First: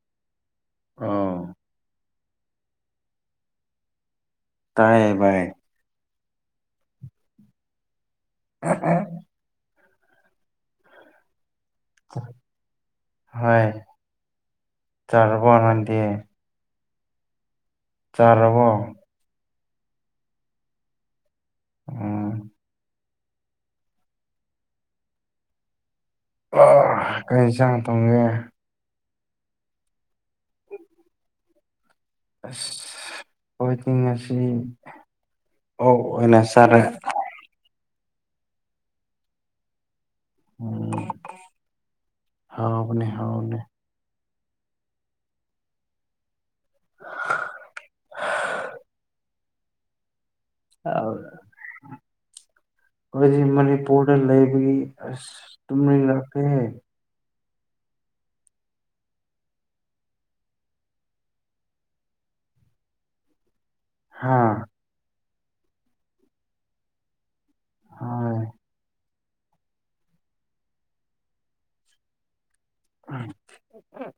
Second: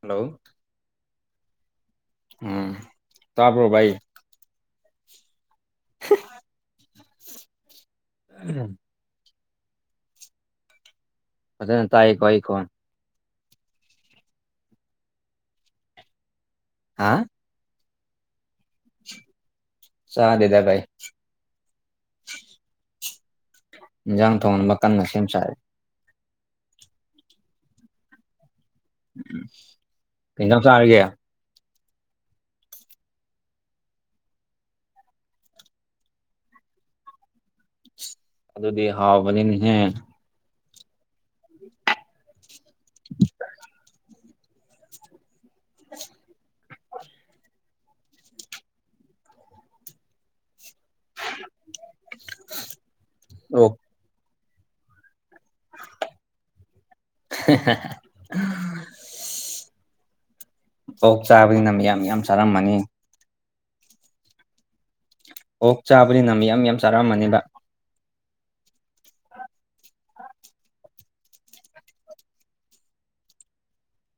hello ꯑꯣ ꯎꯝ ꯇꯥꯕ꯭ꯔꯣ ꯚꯥꯏ ꯇꯥꯏꯌꯦ ꯚꯥꯏ [unintelligible] ꯐꯖꯅ ꯇꯥꯏꯌꯦꯀꯣ ꯑꯩ ꯈꯣꯟ ꯍꯣꯏ ꯆꯥꯔꯕꯣ ꯅꯪꯗꯤ ꯍꯥꯥ ꯆꯥꯔꯕꯣ ꯆꯥꯗꯦꯗ ꯚꯥꯏ ꯎꯝ ꯏꯟꯖꯥꯡ ꯊꯣꯡꯅꯕ ꯀꯟꯅ ꯁꯦꯝ ꯁꯥꯔꯤ ꯑꯣ ꯀꯩ ꯏꯟꯁꯥꯡ ꯇꯣꯡꯒꯦ ꯀꯩ ꯢꯟꯖꯥꯡ ꯆꯥꯔꯒꯦ ꯑꯁ ꯈꯣꯏꯗꯤ ꯉꯁꯤ ꯑꯣꯛ ꯑꯣꯢꯅ ꯆꯥꯔꯦ ꯑꯗꯨꯗꯤ ꯍꯥꯎꯕꯅꯤꯅꯦꯍꯦ ꯎꯝ ꯍꯥꯎꯕꯅꯦ ꯍꯥꯎꯕꯅꯦ [unintelligible] [unintelligible] ꯑꯧ ꯈꯣꯏꯗꯤ ꯑꯣꯛ ꯃꯅꯤꯄꯨꯔꯗ ꯂꯩ ꯕꯒꯤ ꯑꯁ ꯇꯨꯝꯅꯤꯡꯂꯛꯈ꯭ꯔꯦ [unintelligible] ꯑꯣꯛ ꯆꯥꯕꯅꯤꯅ ꯃꯤꯌꯥꯝ ꯃꯤꯌꯥꯝ ꯆꯥꯔꯝꯃꯅꯤ ꯍꯥꯥ ꯑꯣꯛ ꯆꯥꯕꯅꯤꯅ ꯃꯤꯌꯥꯝ ꯃꯤꯌꯥꯝ ꯆꯥꯔꯝꯃꯅꯤꯕ ꯍꯣꯏ ꯑꯍꯝ [unintelligible]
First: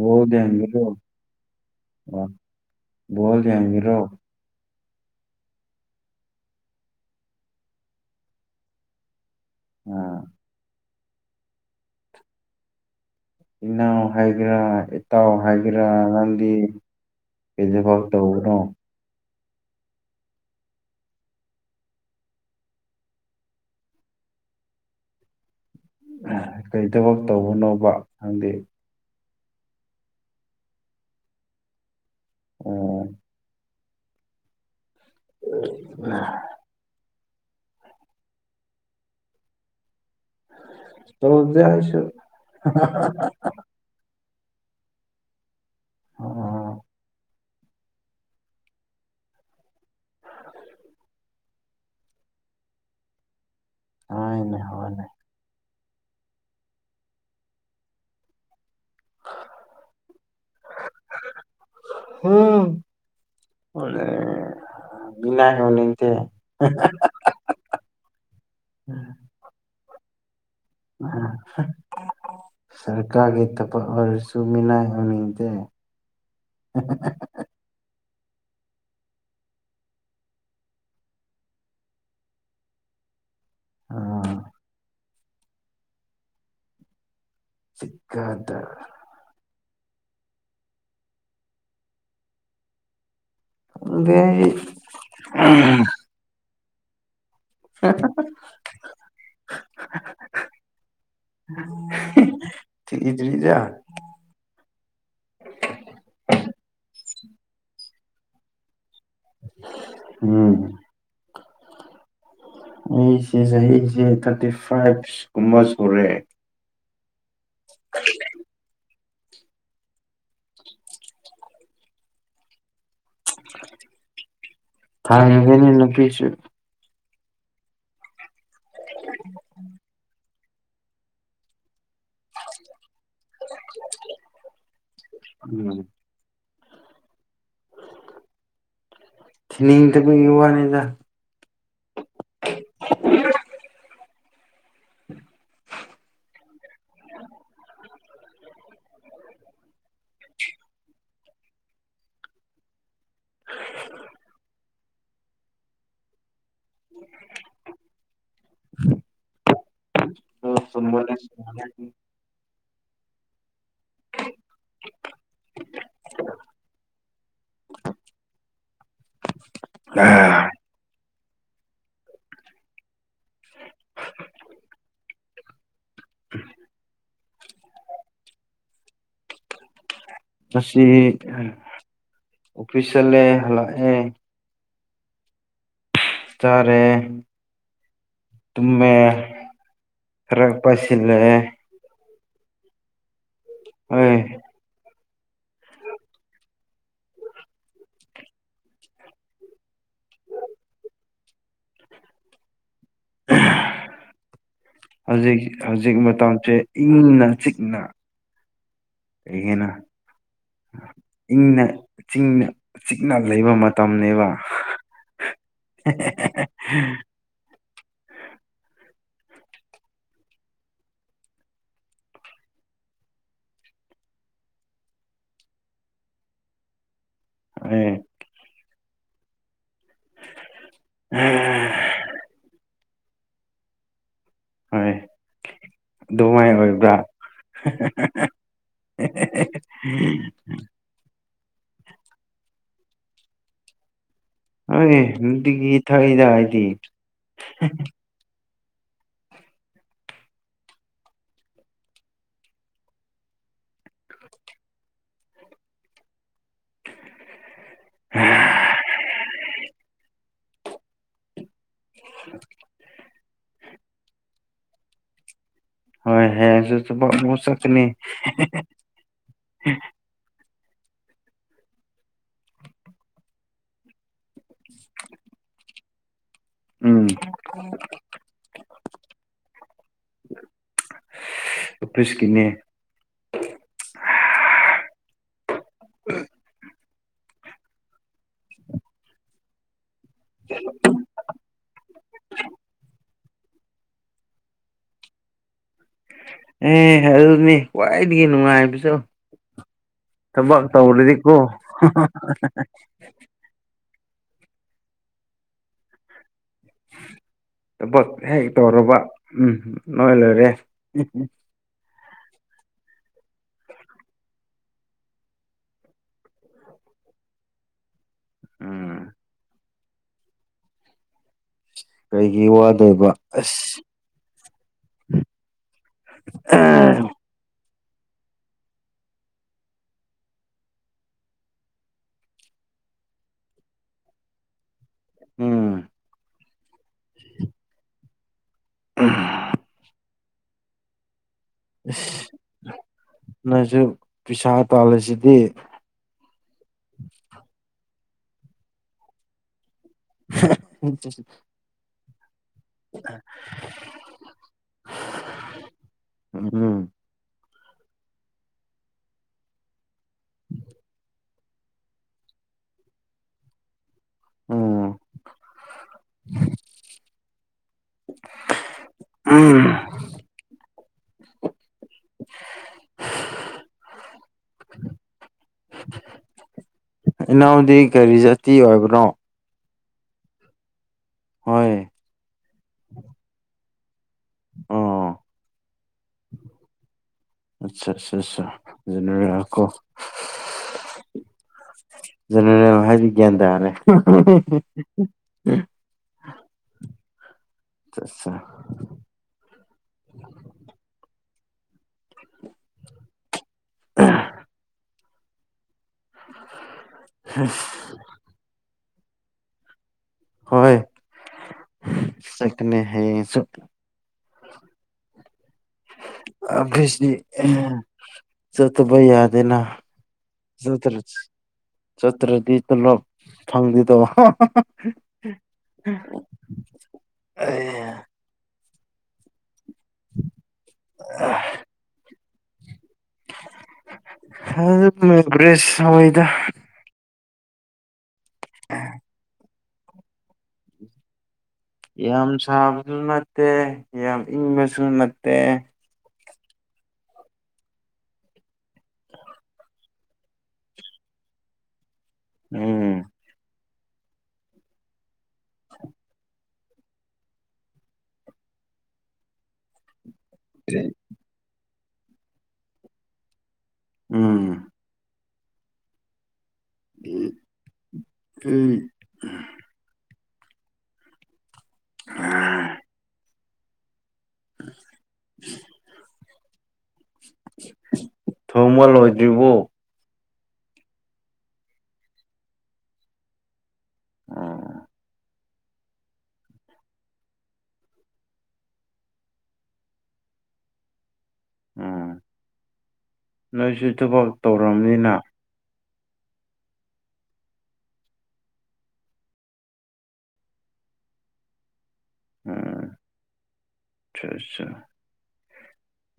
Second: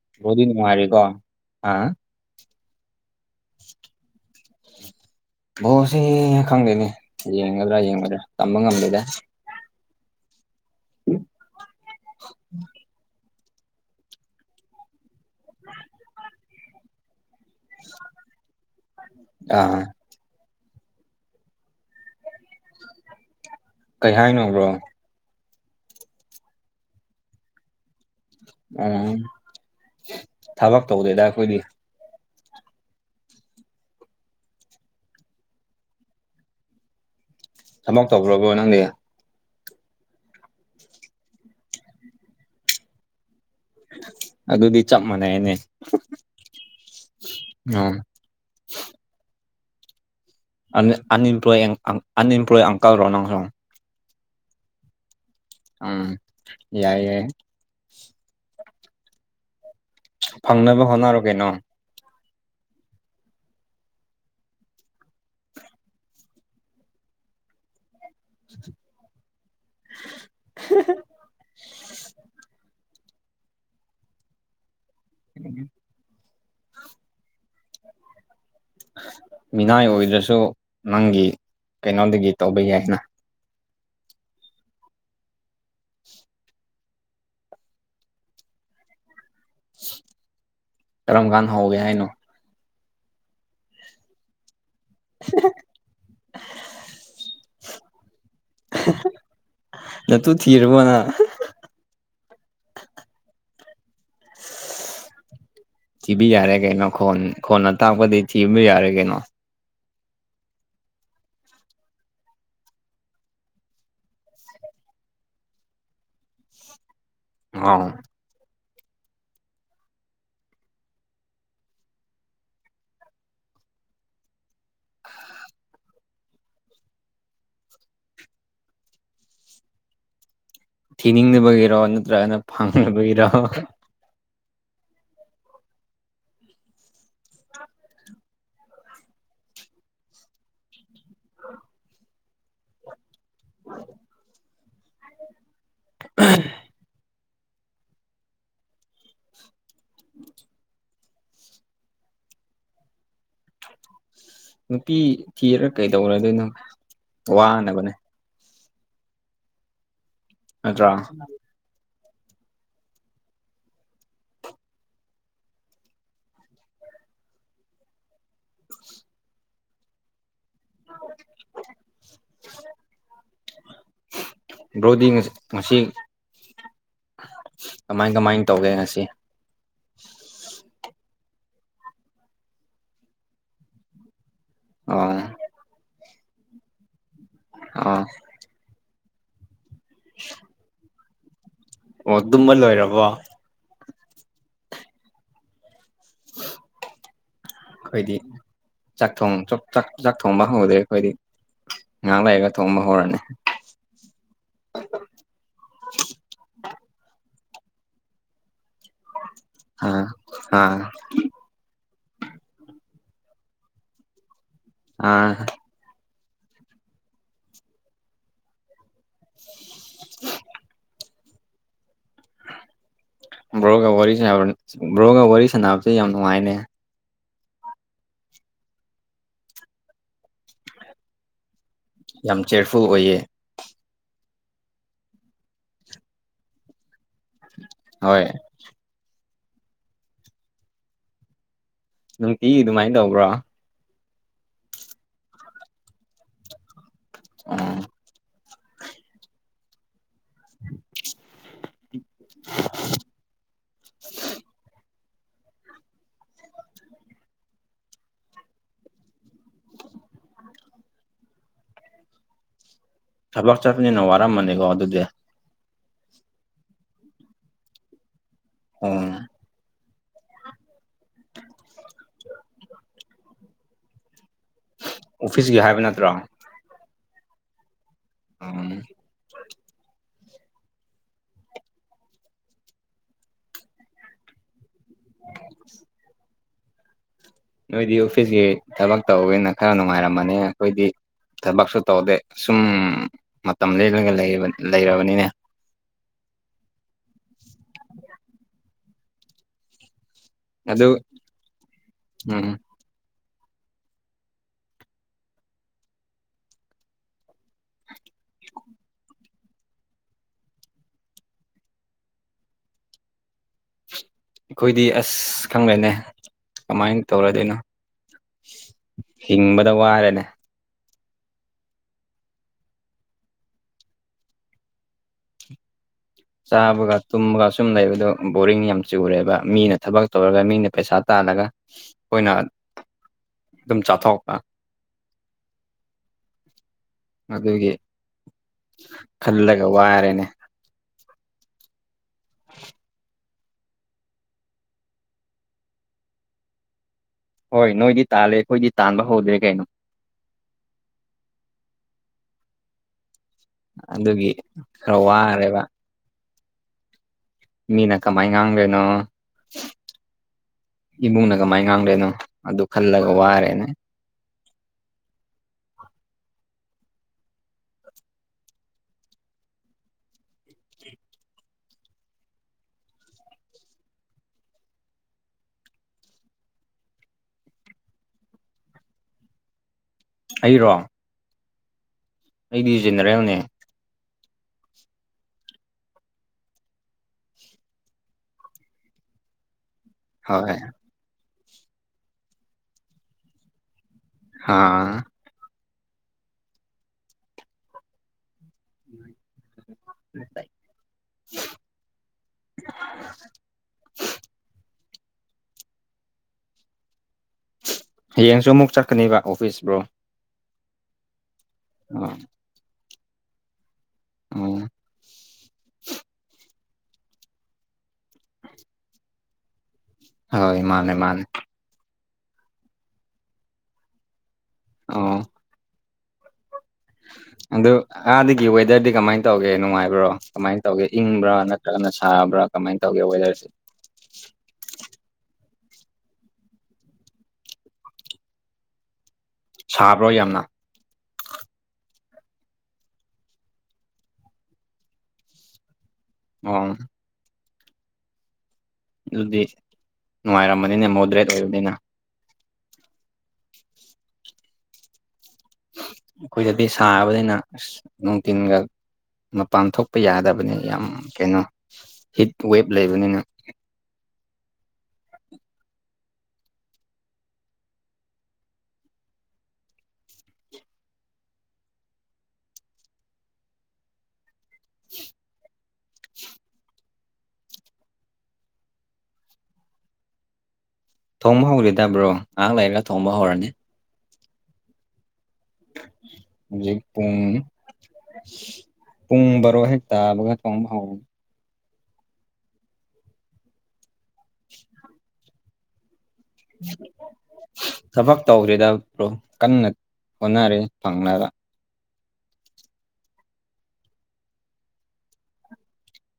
ꯕꯣꯜ ꯕ꯭ꯔꯣꯗꯤ ꯗꯦꯡꯒꯦꯔꯣ ꯅꯨꯡꯉꯥꯏꯔꯤꯀꯣ ꯑ ꯕꯣꯜ ꯌꯦꯡꯒꯦꯔꯣ ꯕꯣꯜ ꯁꯤ ꯈꯪꯗꯦꯅꯦ ꯌꯦꯡꯒꯗ꯭ꯔꯥ ꯌꯦꯡꯉꯣꯏꯗ꯭ꯔꯥ ꯇꯝꯕ ꯉꯝꯗꯦꯗ ꯑꯥ [unintelligible] ꯏꯅꯥꯎ ꯍꯥꯏꯒꯦꯔꯥ ꯏꯇꯥꯎ ꯍꯥꯏꯒꯦꯔꯥ ꯂꯝꯕꯤ ꯀꯩ ꯖꯩꯒꯥꯎꯗ ꯇꯧꯕꯅꯣ ꯑꯥ ꯀꯩ ꯍꯥꯏꯅꯣ ꯕ꯭ꯔꯣ ꯍ ꯀꯩ ꯊꯕꯛ ꯇꯧꯕꯅꯣꯕ ꯅꯪꯗꯤ ꯎꯝ ꯊꯕꯛ ꯇꯧꯗꯦꯗ ꯑꯈꯣꯏꯗꯤ ꯑꯣ [unintelligible] ꯊꯕꯛ ꯇꯧꯒ꯭ꯔꯕꯣ ꯅꯪꯗꯤ ꯇꯧꯗꯦ ꯑꯩꯁꯨ [unintelligible] ꯑꯗꯨꯗꯤ ꯆꯞ ꯃꯥꯟꯅꯩꯌꯦꯅꯦ ꯑꯣ ꯑꯝ ꯑꯟ-ꯑꯟꯏꯝꯄ꯭ꯂꯣꯏ ꯑꯟ-ꯑꯟꯏꯝꯄ꯭ꯂꯣꯏ ꯑꯪꯀꯜ ꯔꯣ ꯅꯪꯁꯨ ꯍꯣꯏꯅꯦ ꯍꯣꯏꯅꯦ ꯎꯝ ꯌꯥꯏ ꯌꯥꯏ ꯐꯪꯅꯕ ꯍꯣꯠꯅꯔꯣ ꯀꯩꯅꯣ ꯎꯝ ꯍꯣꯠꯅꯩ ꯃꯤꯅꯤꯏ ꯑꯣꯏꯅꯤꯡꯗꯦ ꯎꯝ [inaudible] ꯁꯔꯀꯥꯒꯤ ꯊꯕꯛ ꯑꯣꯏꯔꯁꯨ ꯃꯤꯅꯥꯏ ꯑꯣꯏꯅꯤꯡꯗꯦ [unintelligible] ꯃꯤꯅꯥꯏ ꯑꯣꯏꯗ꯭ꯔꯁꯨ ꯅꯪꯒꯤ ꯀꯩꯅꯣꯗꯒꯤ ꯇꯧꯕ ꯌꯥꯏꯅ ꯑꯥ ꯆꯤꯀꯥꯗꯔ ꯀꯔꯝ ꯀꯥꯟ ꯍꯧꯒꯦ ꯍꯥꯏꯅꯣ ꯈꯪꯗꯦ ꯑꯩ [unintelligible] ꯅꯇꯨ ꯊꯤꯔꯕꯅ [unintelligible] ꯊꯤꯗ꯭ꯔꯤꯗ ꯊꯤꯕ ꯌꯥꯔꯦ ꯀꯩꯅꯣ ꯈꯣꯟ ꯈꯣꯟꯅ ꯇꯥꯛꯄꯗꯤ ꯊꯤꯕ ꯌꯥꯔꯦ ꯀꯩꯅꯣ ꯑ ꯎꯝ ꯑꯩꯁꯦ ꯆꯍꯤꯁꯦ ꯊꯥꯔꯇꯤ ꯐꯥꯏꯚ ꯀꯨꯝꯕ ꯁꯨꯔꯦ ꯑꯥꯎ [inaudible] ꯐꯥꯡꯗꯦꯅꯦ ꯅꯨꯄꯤꯁꯨ ꯊꯤꯅꯤꯡꯗꯕꯒꯤꯔꯣ ꯅꯠꯇ꯭ꯔꯒꯅ ꯐꯪꯗꯕꯒꯤꯔꯣ ꯎꯝ ꯊꯤꯅꯤꯡꯗꯕꯩ ꯋꯥꯅꯤꯗꯥ [inaudible] [inaudible] [unintelligible] [inaudible] [inaudible] ꯅꯨꯄꯤ ꯊꯤꯔ ꯀꯩꯗꯧꯅꯗꯣꯏꯅꯣ ꯋꯥꯅꯕꯅꯦ ꯅꯠꯇ꯭ꯔꯥ [unintelligible] [unintelligible] [inaudible] ꯕ꯭ꯔꯣꯗꯤ ꯉ ꯉꯁꯤ ꯀꯃꯥꯏ ꯀꯃꯥꯏ ꯇꯧꯒꯦ ꯉꯁꯤ ꯉꯁꯤ ꯑꯣꯐꯤꯁ ꯆꯠꯂꯦ ꯍꯜꯂꯛꯑꯦ ꯑꯣ ꯆꯥꯔꯦ ꯑꯣ ꯃꯦ ꯈꯔ ꯄꯥꯏꯁꯤꯜꯂꯦ ꯑꯣ ꯑꯗꯨꯝꯃ ꯂꯣꯏꯔꯕꯣ ꯑꯣꯏ [inaudible] ꯑꯩꯈꯣꯏꯗꯤ ꯆꯥꯛ ꯊꯣꯡ ꯆꯣ ꯆꯥ ꯆꯥꯛ ꯊꯣꯡꯕ ꯍꯧꯗ꯭ꯔꯤ ꯑꯩꯈꯣꯏꯗꯤ ꯉꯩꯍꯥꯛ ꯂꯩꯒ ꯍꯧꯖꯤꯛ ꯍꯧꯖꯤꯛ ꯃꯇꯝꯁꯦ ꯏꯪꯅ ꯆꯤꯛ ꯅ ꯏꯉꯦꯅ ꯑꯥ ꯑꯥ ꯏꯪꯅ ꯆꯤꯡꯅ ꯆꯤꯛꯅ ꯂꯩꯕ ꯃꯇꯝꯅꯦꯕ ꯑꯥ [unintelligible] [inaudible] ꯕ꯭ꯔꯣꯒ ꯋꯥꯔꯤ ꯁꯅꯕ ꯕ꯭ꯔꯣꯒ ꯋꯥꯔꯤ ꯁꯥꯟꯅꯕꯁꯦ ꯌꯥꯝ ꯅꯨꯡꯉꯥꯏꯅꯦ ꯑꯦ ꯑꯍꯦ ꯌꯥꯝ ꯆꯤꯌꯔꯐꯨꯜ ꯑꯣꯏꯌꯦ ꯍꯣꯏ ꯑꯗꯨꯃꯥꯏꯅ ꯑꯣꯏꯕ꯭ꯔꯥ ꯍꯣꯏ ꯍꯦꯍꯦꯍꯦꯍ ꯅꯨꯡꯇꯤ ꯑꯗꯨꯃꯥꯏꯅ ꯇꯧꯕ꯭ꯔꯣ ꯍꯣꯏꯅꯦ ꯅꯨꯡꯇꯤꯒꯤ ꯊꯣꯛꯏꯗ ꯑꯩꯗꯤ ꯑꯥ [unintelligible] [unintelligible] [inaudible] ꯊꯕꯛ ꯆꯠꯄꯅꯤꯅ ꯋꯥꯔꯝꯃꯅꯤꯀꯣ ꯑꯗꯨꯗꯤ ꯍꯣꯏ ꯍꯌꯦꯡꯁꯨ ꯊꯕꯛ ꯃꯨꯛ ꯆꯥꯠꯀꯅꯤ ꯑꯣ [inaudible] ꯑꯣꯐꯤꯁꯀꯤ ꯍꯥꯏꯕ ꯅꯠꯇ꯭ꯔꯣ ꯎꯝ ꯑꯥ ꯑꯣꯐꯤꯁꯀꯤꯅꯦ [inaudible] [inaudible] ꯅꯣꯏꯗꯤ ꯑꯣꯐꯤꯁꯀꯤ ꯊꯕꯛ ꯇꯧꯋꯦꯅ ꯈꯔ ꯅꯨꯡꯉꯥꯏꯔꯝ ꯃꯅꯤ ꯑꯩꯈꯣꯏꯗꯤ ꯊꯕꯛꯁꯨ ꯇꯧꯗꯦ ꯁꯨꯝ ꯃꯇꯝ ꯂꯦꯜꯂꯒ ꯂꯩ ꯂꯩꯔꯕꯅꯤꯅꯦ ꯑꯦ ꯑꯗꯨꯅꯤ ꯈꯨꯋꯥꯏꯗꯒꯤ ꯅꯨꯡꯉꯥꯏꯕ ꯁꯨ ꯊꯕꯛ ꯑꯗꯨ ꯇꯧꯔꯗꯤꯀꯣ ꯎꯝ ꯍꯥꯍꯥꯍꯥ [inaudible] ꯊꯕꯛ ꯍꯦꯛ ꯇꯧꯔꯕ ꯎꯝ ꯅꯣꯏ ꯂꯣꯏꯔꯦ ꯑꯩꯈꯣꯏꯗꯤ ꯑꯁ ꯈꯪꯗꯦꯅꯦ ꯀꯃꯥꯏꯅ ꯇꯧꯔꯗꯣꯏꯅꯣ ꯎꯝ ꯍꯤꯡꯕꯗ ꯋꯥꯔꯦꯅꯦ ꯀꯔꯤꯒꯤ ꯋꯗꯣꯏꯕ ꯑꯁ ꯆꯥꯕꯒ ꯇꯨꯝꯕꯒ ꯁꯨꯝ ꯂꯩꯕꯗꯣ ꯕꯣꯔꯤꯡ ꯌꯥꯝ ꯆꯨꯔꯦꯕ ꯃꯤꯅ ꯊꯕꯛ ꯇꯧꯔꯒ ꯃꯤꯅ ꯄꯩꯁꯥ ꯇꯥꯜꯂꯒ ꯑꯩꯈꯣꯏꯅ ꯑꯗꯨꯝ ꯆꯥꯊꯣꯛꯄꯥ ꯎꯝ ꯑꯗꯨꯒꯤ ꯈꯜꯂꯒ ꯋꯥꯔꯦꯅꯦ ꯏꯁ ꯅꯣꯏꯁꯨ ꯄꯩꯁꯥ ꯇꯥꯜꯂꯤꯁꯤꯗꯤ ꯍꯣꯏ ꯅꯣꯏꯗꯤ ꯇꯥꯜꯂꯦ ꯑꯩꯈꯣꯏꯗꯤ ꯇꯥꯟꯕ ꯍꯧꯗ꯭ꯔꯦ ꯀꯩꯅꯣ [unintelligible] [inaudible] ꯑꯗꯨꯒꯤ ꯈꯔ ꯋꯥꯔꯦꯕ [unintelligible] ꯃꯤꯅ ꯀꯃꯥꯏ ꯉꯥꯡꯗꯣꯏꯅꯣ ꯏꯕꯨꯡꯅ ꯀꯃꯥꯏ ꯉꯥꯡꯗꯣꯏꯅꯣ ꯑꯗꯨ ꯈꯥꯜꯂꯒ ꯋꯥꯔꯦꯅꯦ ꯎꯝ ꯎꯝ [unintelligible] ꯏꯅꯥꯎꯗꯤ ꯀꯔꯤ ꯖꯥꯇꯤ ꯑꯣꯏꯕꯔꯣ ꯑꯩꯔꯣ ꯍꯣꯏ ꯑꯩꯗꯤ ꯖꯦꯅꯦꯔꯦꯜꯅꯦ ꯑꯣ [inaudible] ꯑꯠꯆꯥ ꯑꯠꯆꯥ ꯑꯠꯆꯥ ꯖꯦꯅꯔꯦꯜ ꯀꯣ ꯍꯣꯏ ꯖꯅꯔꯦꯜ ꯍꯥꯏꯕ ꯒ꯭ꯌꯥꯟ ꯇꯥꯔꯦ [inaudible] ꯑꯥ ꯆꯥ ꯆꯥ [unintelligible] ꯑ [inaudible] ꯍꯌꯦꯡꯁꯨ ꯑꯃꯨꯛ ꯆꯠꯀꯅꯤꯕ ꯑꯣꯐꯤꯁ ꯕ꯭ꯔꯣ ꯍꯣꯏ ꯑꯣ ꯆꯀꯅꯤ ꯍꯌꯦꯡꯁꯨ ꯑꯣ ꯑꯐꯤꯁꯗꯤ ꯆꯠꯇꯕ ꯌꯥꯗꯦꯅ ꯍꯣꯏ ꯃꯥꯅꯦ ꯆꯠꯇ꯭ꯔ ꯃꯥꯅꯦ ꯆꯠꯇ꯭ꯔꯗꯤ ꯇꯣꯂꯣꯞ ꯐꯪꯗꯦꯗꯣ ꯑꯣ ꯑꯗꯨ ꯑꯥꯗꯒꯤ ꯋꯦꯗꯔꯗꯤ ꯀꯃꯥꯏ ꯇꯧꯒꯦ ꯅꯨꯡꯉꯥꯏꯕ꯭ꯔꯣ ꯀꯃꯥꯏꯅ ꯇꯧꯒꯦ ꯏꯪꯕ꯭ꯔꯥ ꯅꯠꯇ꯭ꯔꯒꯅ ꯁꯥꯕ꯭ꯔꯥ ꯀꯃꯥꯏꯅ ꯇꯧꯒꯦ ꯋꯦꯗꯔꯁꯤ ꯭ꯔꯦꯁ ꯁꯋꯤꯗ ꯁꯥꯕ꯭ꯔꯣ ꯌꯥꯝꯅ ꯌꯥꯝ ꯁꯥꯕꯁꯨ ꯅꯠꯇꯦ ꯌꯥꯝ ꯏꯪꯕꯁꯨ ꯅꯠꯇꯦ ꯑꯣ ꯑꯗꯨꯗꯤ ꯅꯨꯡꯉꯥꯏꯔꯝꯕꯅꯤꯅꯦ ꯃꯣꯗ꯭ꯔꯦꯠ ꯑꯣꯏꯕꯅꯤꯅ ꯎꯝ [inaudible] ꯑꯩꯈꯣꯏꯗꯗꯤ ꯁꯥꯕꯅꯤꯅ ꯑꯁ ꯅꯨꯡꯊꯤꯟꯒ ꯃꯄꯥꯟ ꯊꯣꯛ ꯌꯥꯗꯕꯅꯤ ꯌꯥꯝ ꯀꯩꯅꯣ ꯍꯤꯠ ꯋꯦꯕ ꯂꯩꯕꯅꯤꯅ ꯎꯝ ꯑꯩ [unintelligible] [inaudible] ꯊꯣꯡꯕ ꯂꯣꯏꯗ꯭ꯔꯤꯕꯣ ꯊꯣꯡꯕ ꯍꯧꯈꯤꯗꯕ꯭ꯔꯣ ꯉꯥꯏꯍꯥꯛ ꯂꯩꯔꯒ ꯊꯣꯡꯕ ꯍꯧꯔꯅꯤ ꯎꯝ ꯍꯧꯖꯤꯛ ꯄꯨꯡ ꯄꯨꯡ ꯕꯔꯣ ꯍꯦꯛ ꯇꯥꯕꯒ ꯊꯣꯡꯕ ꯍꯧꯒꯅꯤ ꯎꯝ ꯅꯣꯏꯁꯨ ꯊꯕꯛ ꯇꯧꯔꯝꯅꯤꯅ ꯊꯕꯛ ꯇꯧꯗ꯭ꯔꯤꯗ ꯕ꯭ꯔꯣ ꯀꯟꯅ ꯑꯣꯟꯅꯔꯦ ꯐꯪꯂꯥꯗ ꯎꯝ ꯆꯥ ꯆꯥ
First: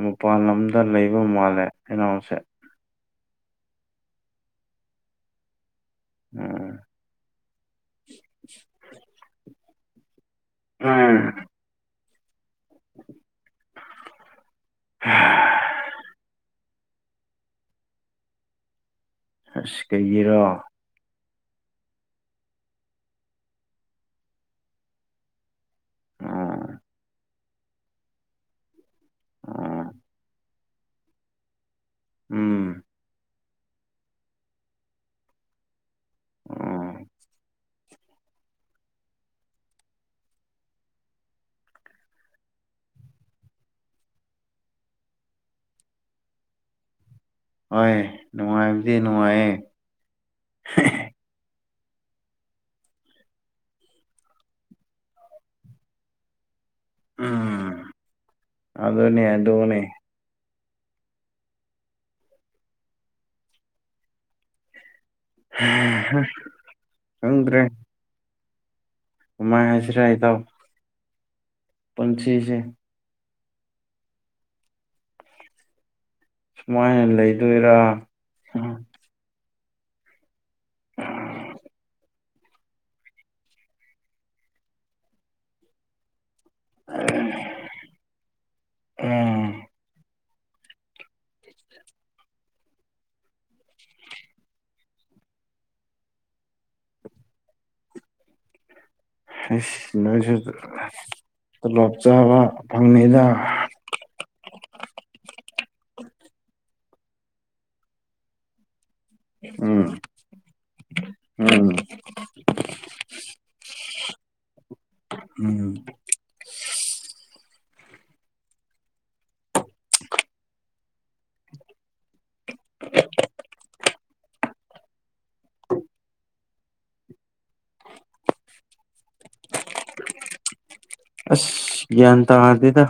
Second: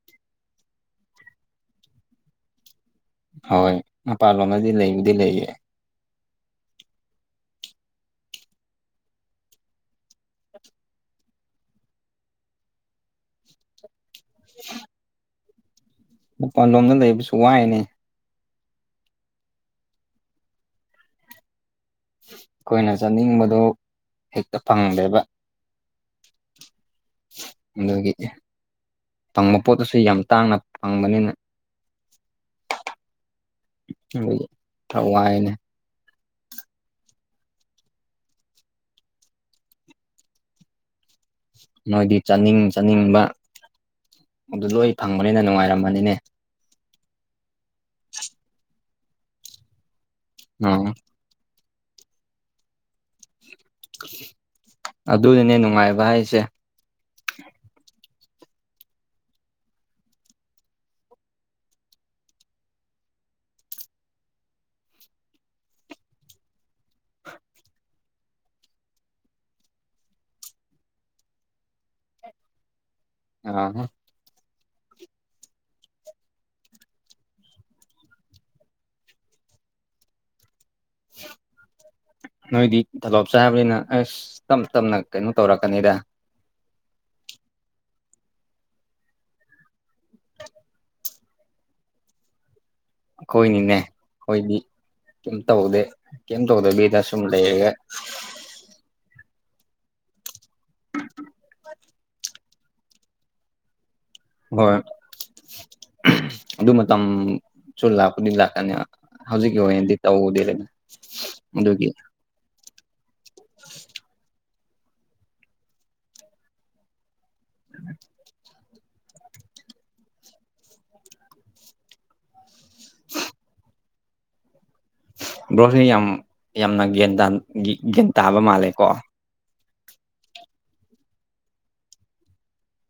ꯃꯄꯥꯟ ꯂꯝꯗ ꯂꯩꯕ ꯃꯥꯜꯂꯦ ꯏꯅꯥꯎꯁꯦ ꯍꯣꯏ ꯃꯄꯥꯟ ꯂꯣꯝꯗꯗꯤ ꯂꯩꯕꯨꯗꯤ ꯂꯩꯌꯦ ꯎꯝ ꯎꯝ [unintelligible] ꯄꯥꯟꯂꯣꯝꯗ ꯂꯩꯕꯁꯨ ꯋꯥꯏꯅꯦ ꯑꯁ ꯀꯩꯒꯤꯔꯣ ꯑꯈꯣꯏꯅ ꯆꯥꯅꯤꯡꯕꯗꯨ ꯍꯦꯛꯇ ꯐꯪꯗꯦꯕ ꯎꯝ ꯑꯗꯨꯒꯤ ꯐꯪꯕ ꯎꯝ ꯄꯣꯠꯇꯨꯁꯨ ꯌꯥꯝ ꯇꯥꯡꯅ ꯐꯪꯕꯅꯤꯅ ꯎꯝ ꯏꯇꯧ ꯊꯋꯥꯏꯅꯦ ꯎꯝ ꯅꯣꯏꯗꯤ ꯆꯥꯅꯤꯡ ꯆꯥꯅꯤꯡꯕ ꯑꯗꯨ ꯂꯣꯏ ꯐꯪꯕꯅꯤꯅ ꯅꯨꯡꯉꯥꯏꯔꯝꯃꯅꯤꯅꯦ ꯍꯣꯏ ꯅꯨꯡꯉꯥꯏꯕꯗꯤ ꯅꯨꯡꯉꯥꯏꯌꯦ ꯎꯝ ꯑꯗꯨꯅꯤꯅꯦ ꯅꯨꯡꯉꯥꯏꯕ ꯍꯥꯏꯁꯦ ꯎꯝ ꯑꯗꯨꯅꯦ ꯑꯗꯣꯅꯦ ꯍꯦ ꯍ ꯈꯪꯗ꯭ꯔꯦ ꯀꯃꯥꯏ ꯍꯥꯏꯁꯤꯔ ꯏꯇꯥꯎ ꯄꯨꯟꯁꯤꯁꯦ ꯑꯥ ꯍꯥ ꯁꯨꯃꯥꯏꯅ ꯂꯩꯗꯣꯏꯔꯥ ꯍ [unintelligible] ꯅꯣꯏꯗꯤ ꯇꯣꯂꯣꯞ ꯆꯥꯕꯅꯤꯅ ꯑꯁ ꯇꯞ ꯇꯞꯅ ꯀꯩꯅꯣ ꯇꯧꯔꯛꯀꯅꯤꯗ [unintelligible] ꯎꯝ ꯑꯈꯣꯏꯅꯤꯅꯦ ꯈꯣꯏꯗꯤ ꯀꯦꯝ ꯇꯧꯗꯦ ꯀꯦꯝ ꯇꯧꯗꯕꯤꯗ ꯁꯨꯝ ꯂꯩꯌꯦ ꯍꯩꯁ ꯅꯣꯏꯁꯨ ꯇꯣꯂꯣꯞ ꯆꯥꯕ ꯐꯪꯅꯤꯗ ꯍꯣꯏ ꯑꯗꯨ ꯃꯇꯝꯁꯨ ꯂꯥꯛꯄꯨꯗꯤ ꯂꯥꯛꯀꯅꯤ ꯍꯧꯖꯤꯛꯀꯤ ꯎꯝ ꯑꯣꯏꯅꯗꯤ ꯇꯧꯗꯦꯗ ꯎꯝ ꯑꯗꯨꯒꯤ [inaudible] ꯎꯝ [inaudible] [inaudible] ꯕ꯭ꯔꯣꯁꯦ ꯌꯥꯝ ꯌꯥꯝꯅ ꯒ꯭ꯌꯥꯟꯇꯥꯟ ꯒ ꯒ꯭ꯌꯥꯟ ꯇꯥꯕ ꯃꯥꯜꯂꯦꯀꯣ ꯑꯁ ꯒ꯭ꯌꯥꯟ ꯇꯥꯗꯦꯗ